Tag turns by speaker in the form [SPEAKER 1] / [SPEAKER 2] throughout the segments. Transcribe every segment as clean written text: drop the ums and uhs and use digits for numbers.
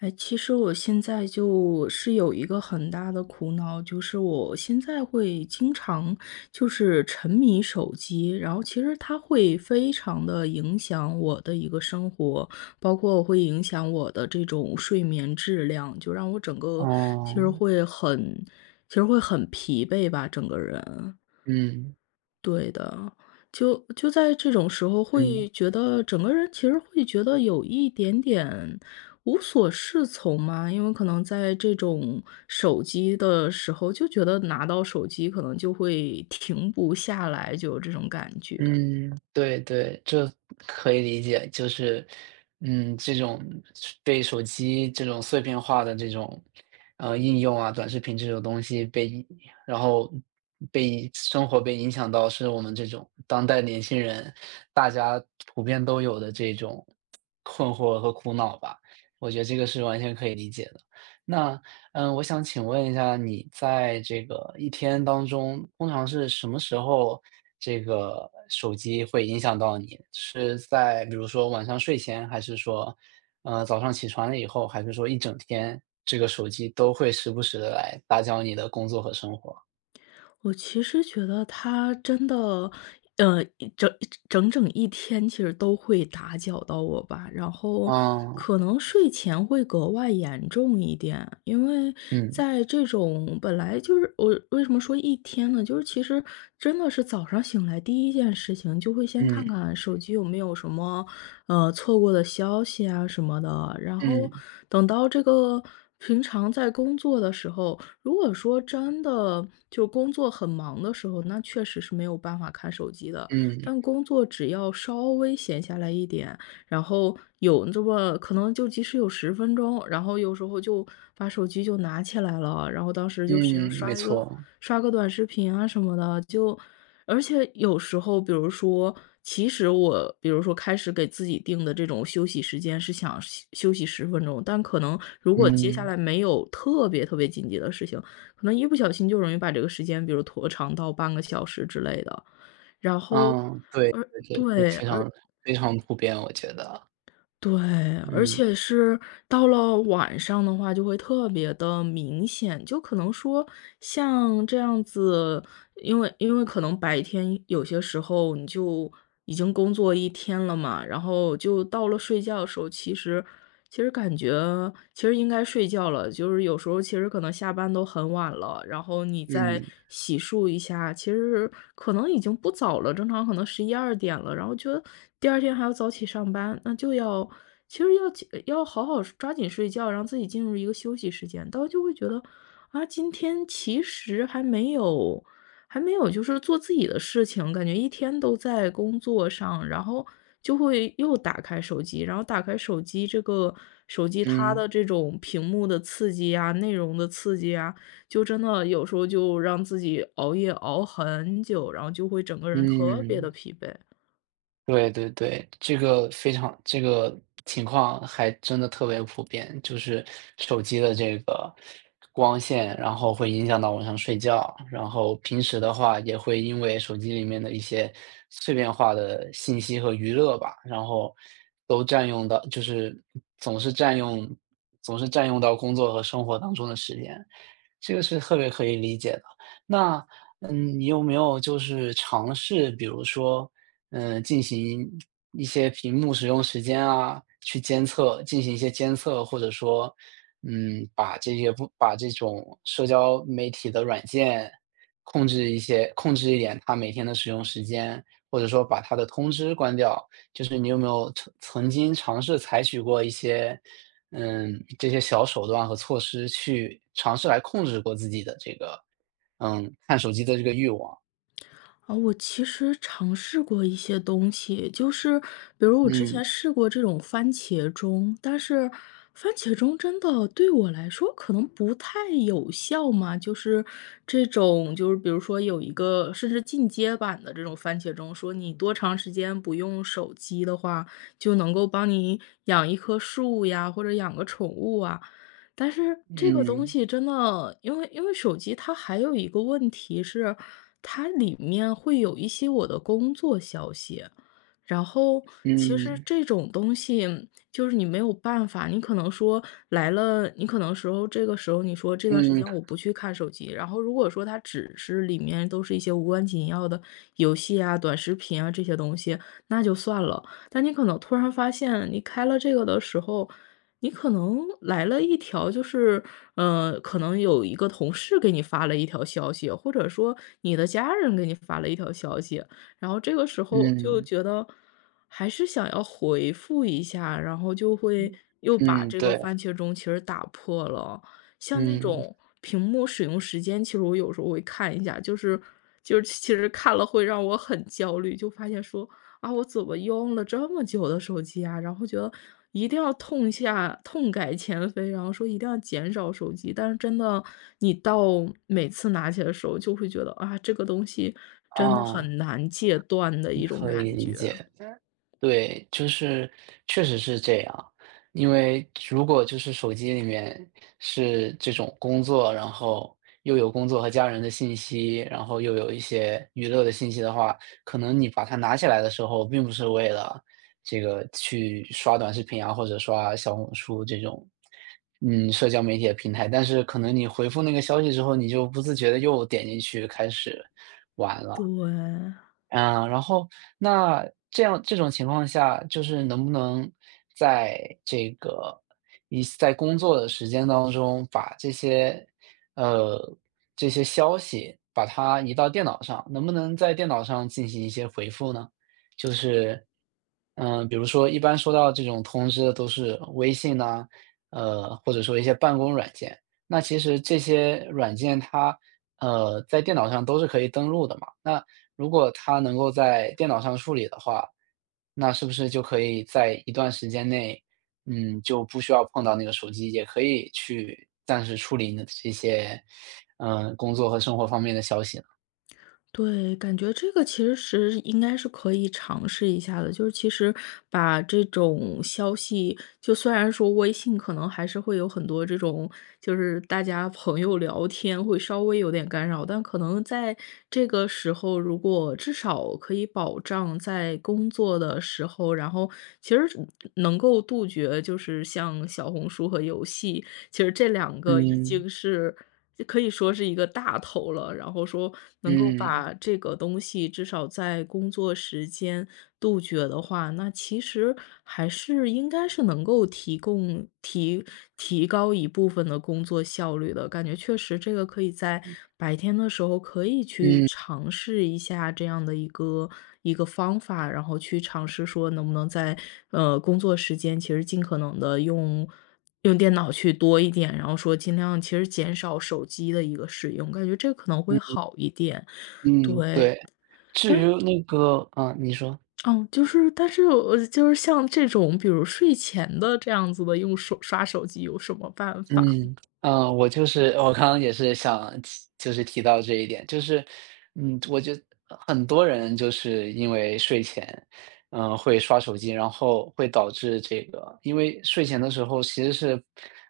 [SPEAKER 1] 哎，其实我现在就是有一个很大的苦恼，就是我现在会经常就是沉迷手机，然后其实它会非常的影响我的一个生活，包括会影响我的这种睡眠质量，就让我整个其实
[SPEAKER 2] 哦，
[SPEAKER 1] 会很其实会很疲惫吧，整个人。
[SPEAKER 2] 嗯，
[SPEAKER 1] 对的，就在这种时候
[SPEAKER 2] 嗯，
[SPEAKER 1] 会觉得整个人其实会觉得有一点点无所适从嘛，因为可能在这种手机的时候，就觉得拿到手机可能就会停不下来，就有这种感觉。
[SPEAKER 2] 嗯，对对，这可以理解。就是，这种被手机这种碎片化的这种，应用啊，短视频这种东西然后被生活被影响到，是我们这种当代年轻人，大家普遍都有的这种困惑和苦恼吧。我觉得这个是完全可以理解的。那，我想请问一下，你在这个一天当中，通常是什么时候这个手机会影响到你？是在比如说晚上睡前，还是说，早上起床了以后，还是说一整天这个手机都会时不时的来打搅你的工作和生活？
[SPEAKER 1] 我其实觉得他真的，呃，一整整整一天其实都会打搅到我吧，然后
[SPEAKER 2] 嗯
[SPEAKER 1] 可能睡前会格外严重一点，因为
[SPEAKER 2] 嗯，
[SPEAKER 1] 在这种本来就是我为什么说一天呢？就是其实真的是早上醒来第一件事情就会先看
[SPEAKER 2] 嗯，
[SPEAKER 1] 看手机有没有什么，错过的消息啊什么的，然后
[SPEAKER 2] 嗯，
[SPEAKER 1] 等到这个平常在工作的时候。如果说真的就工作很忙的时候，那确实是没有办法看手机的。
[SPEAKER 2] 嗯，
[SPEAKER 1] 但工作只要稍微闲下来一点，然后有这么可能就即使有十分钟，然后有时候就把手机就拿起来了，然后当时就寻思
[SPEAKER 2] 嗯，没错，
[SPEAKER 1] 刷个短视频啊什么的，就而且有时候，比如说，其实我比如说开始给自己定的这种休息时间是想休息十分钟，但可能如果接下
[SPEAKER 2] 嗯，
[SPEAKER 1] 来没有特别特别紧急的事情，可能一不小心就容易把这个时间，比如拖长到半个小时之类的。然后
[SPEAKER 2] 嗯，对
[SPEAKER 1] 而
[SPEAKER 2] 对对，这个
[SPEAKER 1] 对，
[SPEAKER 2] 非
[SPEAKER 1] 而
[SPEAKER 2] 常非常普遍，我觉得，
[SPEAKER 1] 对，而
[SPEAKER 2] 嗯，
[SPEAKER 1] 且是到了晚上的话就会特别的明显，就可能说像这样子因为可能白天有些时候你就已经工作一天了嘛，然后就到了睡觉的时候，其实感觉其实应该睡觉了，就是有时候其实可能下班都很晚了，然后你再
[SPEAKER 2] 嗯，
[SPEAKER 1] 洗漱一下，其实可能已经不早了，正常可能十一二点了，然后觉得第二天还要早起上班，那就要其实要起要好好抓紧睡觉，让自己进入一个休息时间，但我就会觉得啊，今天其实还没有。还没有就是做自己的事情，感觉一天都在工作上，然后就会又打开手机，然后打开手机，这个手机它
[SPEAKER 2] 嗯。
[SPEAKER 1] 的这种屏幕的刺激啊，内容的刺激啊，就真的有时候就让自己熬夜熬很久，然后就会整个人特别的
[SPEAKER 2] 嗯，
[SPEAKER 1] 疲惫。
[SPEAKER 2] 对对对，这个非常这个情况还真的特别普遍，就是手机的这个光线，然后会影响到晚上睡觉，然后平时的话也会因为手机里面的一些碎片化的信息和娱乐吧，然后都占用到，就是总是占用，总是占用到工作和生活当中的时间，这个是特别可以理解的。那你有没有就是尝试，比如说？进行一些屏幕使用时间啊，去监测，进行一些监测，或者说，把这些不把这种社交媒体的软件控制一些，控制一点它每天的使用时间，或者说把它的通知关掉。就是你有没有曾经尝试采取过一些，这些小手段和措施去尝试来控制过自己的这个，看手机的这个欲望？
[SPEAKER 1] 啊，我其实尝试过一些东西，就是比如我之
[SPEAKER 2] 嗯
[SPEAKER 1] 前试过这种番茄钟，但是番茄钟真的对我来说可能不太有效嘛，就是这种就是比如说有一个甚至进阶版的这种番茄钟，说你多长时间不用手机的话，就能够帮你养一棵树呀，或者养个宠物啊。但是这个东
[SPEAKER 2] 嗯
[SPEAKER 1] 西真的，因为手机它还有一个问题是，它里面会有一些我的工作消息。然后其实
[SPEAKER 2] 嗯。
[SPEAKER 1] 这种东西就是你没有办法，你可能说来了，你可能时候这个时候你说这段时
[SPEAKER 2] 嗯，
[SPEAKER 1] 间我不去看手机，然后如果说它只是里面都是一些无关紧要的游戏啊、短视频啊这些东西，那就算了。但你可能突然发现，你开了这个的时候，你可能来了一条就是，可能有一个同事给你发了一条消息，或者说你的家人给你发了一条消息，然后这个时候就
[SPEAKER 2] 嗯，
[SPEAKER 1] 觉得还是想要回复一下，然后就会又把
[SPEAKER 2] 嗯，
[SPEAKER 1] 这个
[SPEAKER 2] 对，
[SPEAKER 1] 番茄钟其实打破了。像那
[SPEAKER 2] 嗯，
[SPEAKER 1] 种屏幕使用时间，其实我有时候会看一下，就是其实看了会让我很焦虑，就发现说啊，我怎么用了这么久的手机啊？然后觉得一定要痛下痛改前非，然后说一定要减少手机。但是真的，你到每次拿起来的时候，就会觉得啊，这个东西真的
[SPEAKER 2] 啊。
[SPEAKER 1] 很难戒断的一种
[SPEAKER 2] 可以
[SPEAKER 1] 感
[SPEAKER 2] 理
[SPEAKER 1] 觉。
[SPEAKER 2] 解，对，就是确实是这样。因为如果就是手机里面是这种工作，然后又有工作和家人的信息，然后又有一些娱乐的信息的话，可能你把它拿起来的时候，并不是为了这个去刷短视频啊，或者刷小红书这种，社交媒体的平台，但是可能你回复那个消息之后，你就不自觉的又点进去开始玩了。
[SPEAKER 1] 对。
[SPEAKER 2] 啊，然后那这样这种情况下，就是能不能在这个一在工作的时间当中，把这些呃这些消息把它移到电脑上，能不能在电脑上进行一些回复呢？就是比如说一般收到这种通知的都是微信呐、或者说一些办公软件。那其实这些软件它在电脑上都是可以登录的嘛。那如果它能够在电脑上处理的话，那是不是就可以在一段时间内，就不需要碰到那个手机，也可以去暂时处理你的这些，工作和生活方面的消息呢？
[SPEAKER 1] 对，感觉这个其实是应该是可以尝试一下的，就是其实把这种消息，就虽然说微信可能还是会有很多这种，就是大家朋友聊天会稍微有点干扰，但可能在这个时候，如果至少可以保障在工作的时候，然后其实能够杜绝，就是像小红书和游戏，其实这两个已
[SPEAKER 2] 嗯，
[SPEAKER 1] 经是。就可以说是一个大头了，然后说能够
[SPEAKER 2] 嗯，
[SPEAKER 1] 把这个东西至少在工作时间杜绝的话，那其实还是应该是能够提供提提高一部分的工作效率的。感觉确实这个可以在白天的时候可以去
[SPEAKER 2] 嗯，
[SPEAKER 1] 尝试一下这样的一个方法，然后去尝试说能不能在，工作时间其实尽可能的用电脑去多一点，然后说尽量其实减少手机的一个使用，感觉这可能会
[SPEAKER 2] 嗯，
[SPEAKER 1] 好一点。
[SPEAKER 2] 嗯，
[SPEAKER 1] 对，
[SPEAKER 2] 对。至
[SPEAKER 1] 但
[SPEAKER 2] 于
[SPEAKER 1] 是
[SPEAKER 2] 那个你说。
[SPEAKER 1] 但是我就是像这种比如睡前的这样子的用手刷手机有什么办法吗？
[SPEAKER 2] 嗯，嗯，我刚刚也是想提就是提到这一点，就是，我觉得很多人就是因为睡前会刷手机，然后会导致这个因为睡前的时候其实是，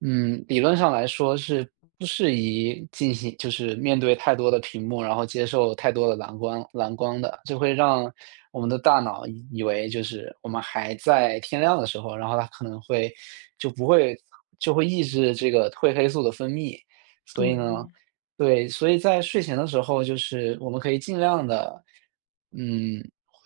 [SPEAKER 2] 理论上来说是不适宜进行就是面对太多的屏幕，然后接受太多的蓝光的，就会让我们的大脑以为就是我们还在天亮的时候，然后它可能会就不会就会抑制这个褪黑素的分泌，所以
[SPEAKER 1] 对，
[SPEAKER 2] 呢对，所以在睡前的时候，就是我们可以尽量的，嗯，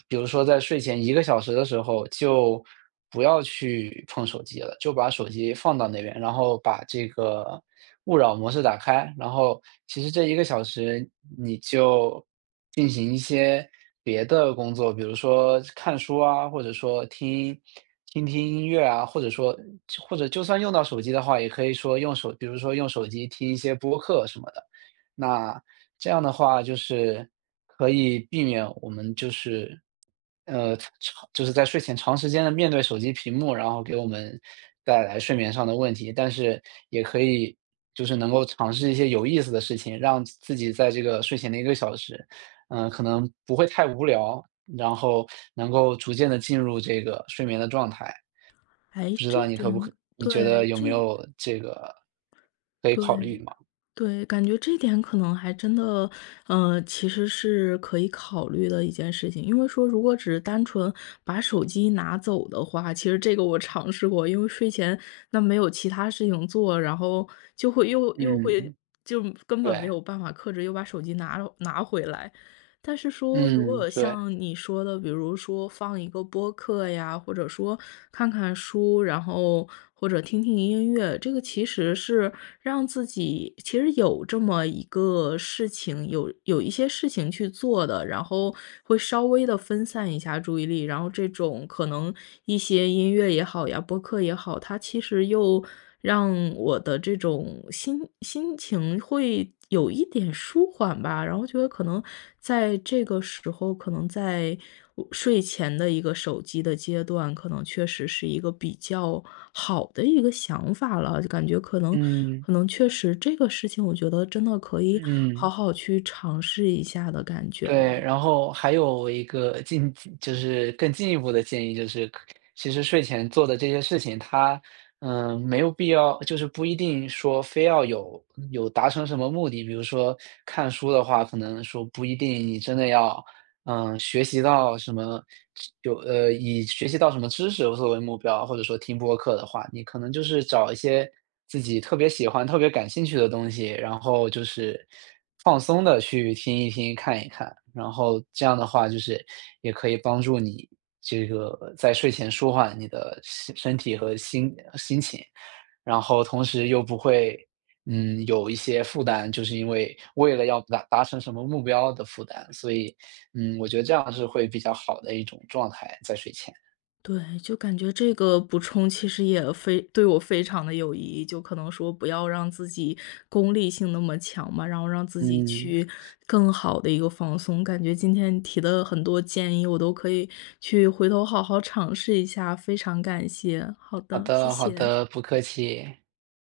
[SPEAKER 2] 比如说在睡前一个小时的时候，就不要去碰手机了，就把手机放到那边，然后把这个勿扰模式打开，然后其实这一个小时你就进行一些别的工作，比如说看书啊，或者说听听音乐啊，或者就算用到手机的话，也可以说比如说用手机听一些播客什么的。那这样的话就是可以避免我们就是，呃，长在睡前长时间的面对手机屏幕，然后给我们带来睡眠上的问题。但是也可以就是能够尝试一些有意思的事情，让自己在这个睡前的一个小时，可能不会太无聊，然后能够逐渐的进入这个睡眠的状态。
[SPEAKER 1] 哎，
[SPEAKER 2] 不知道
[SPEAKER 1] 这
[SPEAKER 2] 你可不可
[SPEAKER 1] 点
[SPEAKER 2] 你觉
[SPEAKER 1] 对，
[SPEAKER 2] 得有没
[SPEAKER 1] 这
[SPEAKER 2] 有这个可以考虑
[SPEAKER 1] 对。
[SPEAKER 2] 吗？
[SPEAKER 1] 对，感觉这一点可能还真的，其实是可以考虑的一件事情。因为说如果只是单纯把手机拿走的话，其实这个我尝试过，因为睡前那没有其他事情做，然后就会又
[SPEAKER 2] 嗯
[SPEAKER 1] 会
[SPEAKER 2] 嗯，
[SPEAKER 1] 就根本没
[SPEAKER 2] 对。
[SPEAKER 1] 有办法克制，又把手机拿回来。但是说，如
[SPEAKER 2] 嗯，
[SPEAKER 1] 果
[SPEAKER 2] 对，
[SPEAKER 1] 像你说的，比如说放一个播客呀，或者说看看书，然后或者听听音乐，这个其实是让自己其实有这么一个事情，有一些事情去做的，然后会稍微的分散一下注意力。然后这种可能一些音乐也好呀，播客也好，它其实又让我的这种心情会有一点舒缓吧。然后觉得可能在这个时候，可能在我睡前的一个手机的阶段，可能确实是一个比较好的一个想法了，就感觉可能
[SPEAKER 2] 嗯，
[SPEAKER 1] 可能确实这个事情，我觉得真的可以好
[SPEAKER 2] 嗯，
[SPEAKER 1] 好去尝试一下的感觉
[SPEAKER 2] 对。
[SPEAKER 1] 了。
[SPEAKER 2] 然后还有一个进就是更进一步的建议就是其实睡前做的这些事情，它，没有必要就是不一定说非要有达成什么目的。比如说看书的话，可能说不一定你真的要学习到什么以学习到什么知识作为目标，或者说听播客的话，你可能就是找一些自己特别喜欢、特别感兴趣的东西，然后就是放松的去听一听、看一看，然后这样的话就是也可以帮助你这个在睡前舒缓你的身体和心情。然后同时又不会，有一些负担，就是因为为了要达成什么目标的负担，所以，我觉得这样是会比较好的一种状态在睡前。
[SPEAKER 1] 对，就感觉这个补充其实也非对我非常的有意义，就可能说不要让自己功利性那么强嘛，然后让自己
[SPEAKER 2] 嗯，
[SPEAKER 1] 去更好的一个放松。感觉今天提的很多建议，我都可以去回头好好尝试一下，非常感谢。好
[SPEAKER 2] 好
[SPEAKER 1] 的，谢
[SPEAKER 2] 的好
[SPEAKER 1] 谢。
[SPEAKER 2] 的，不客气。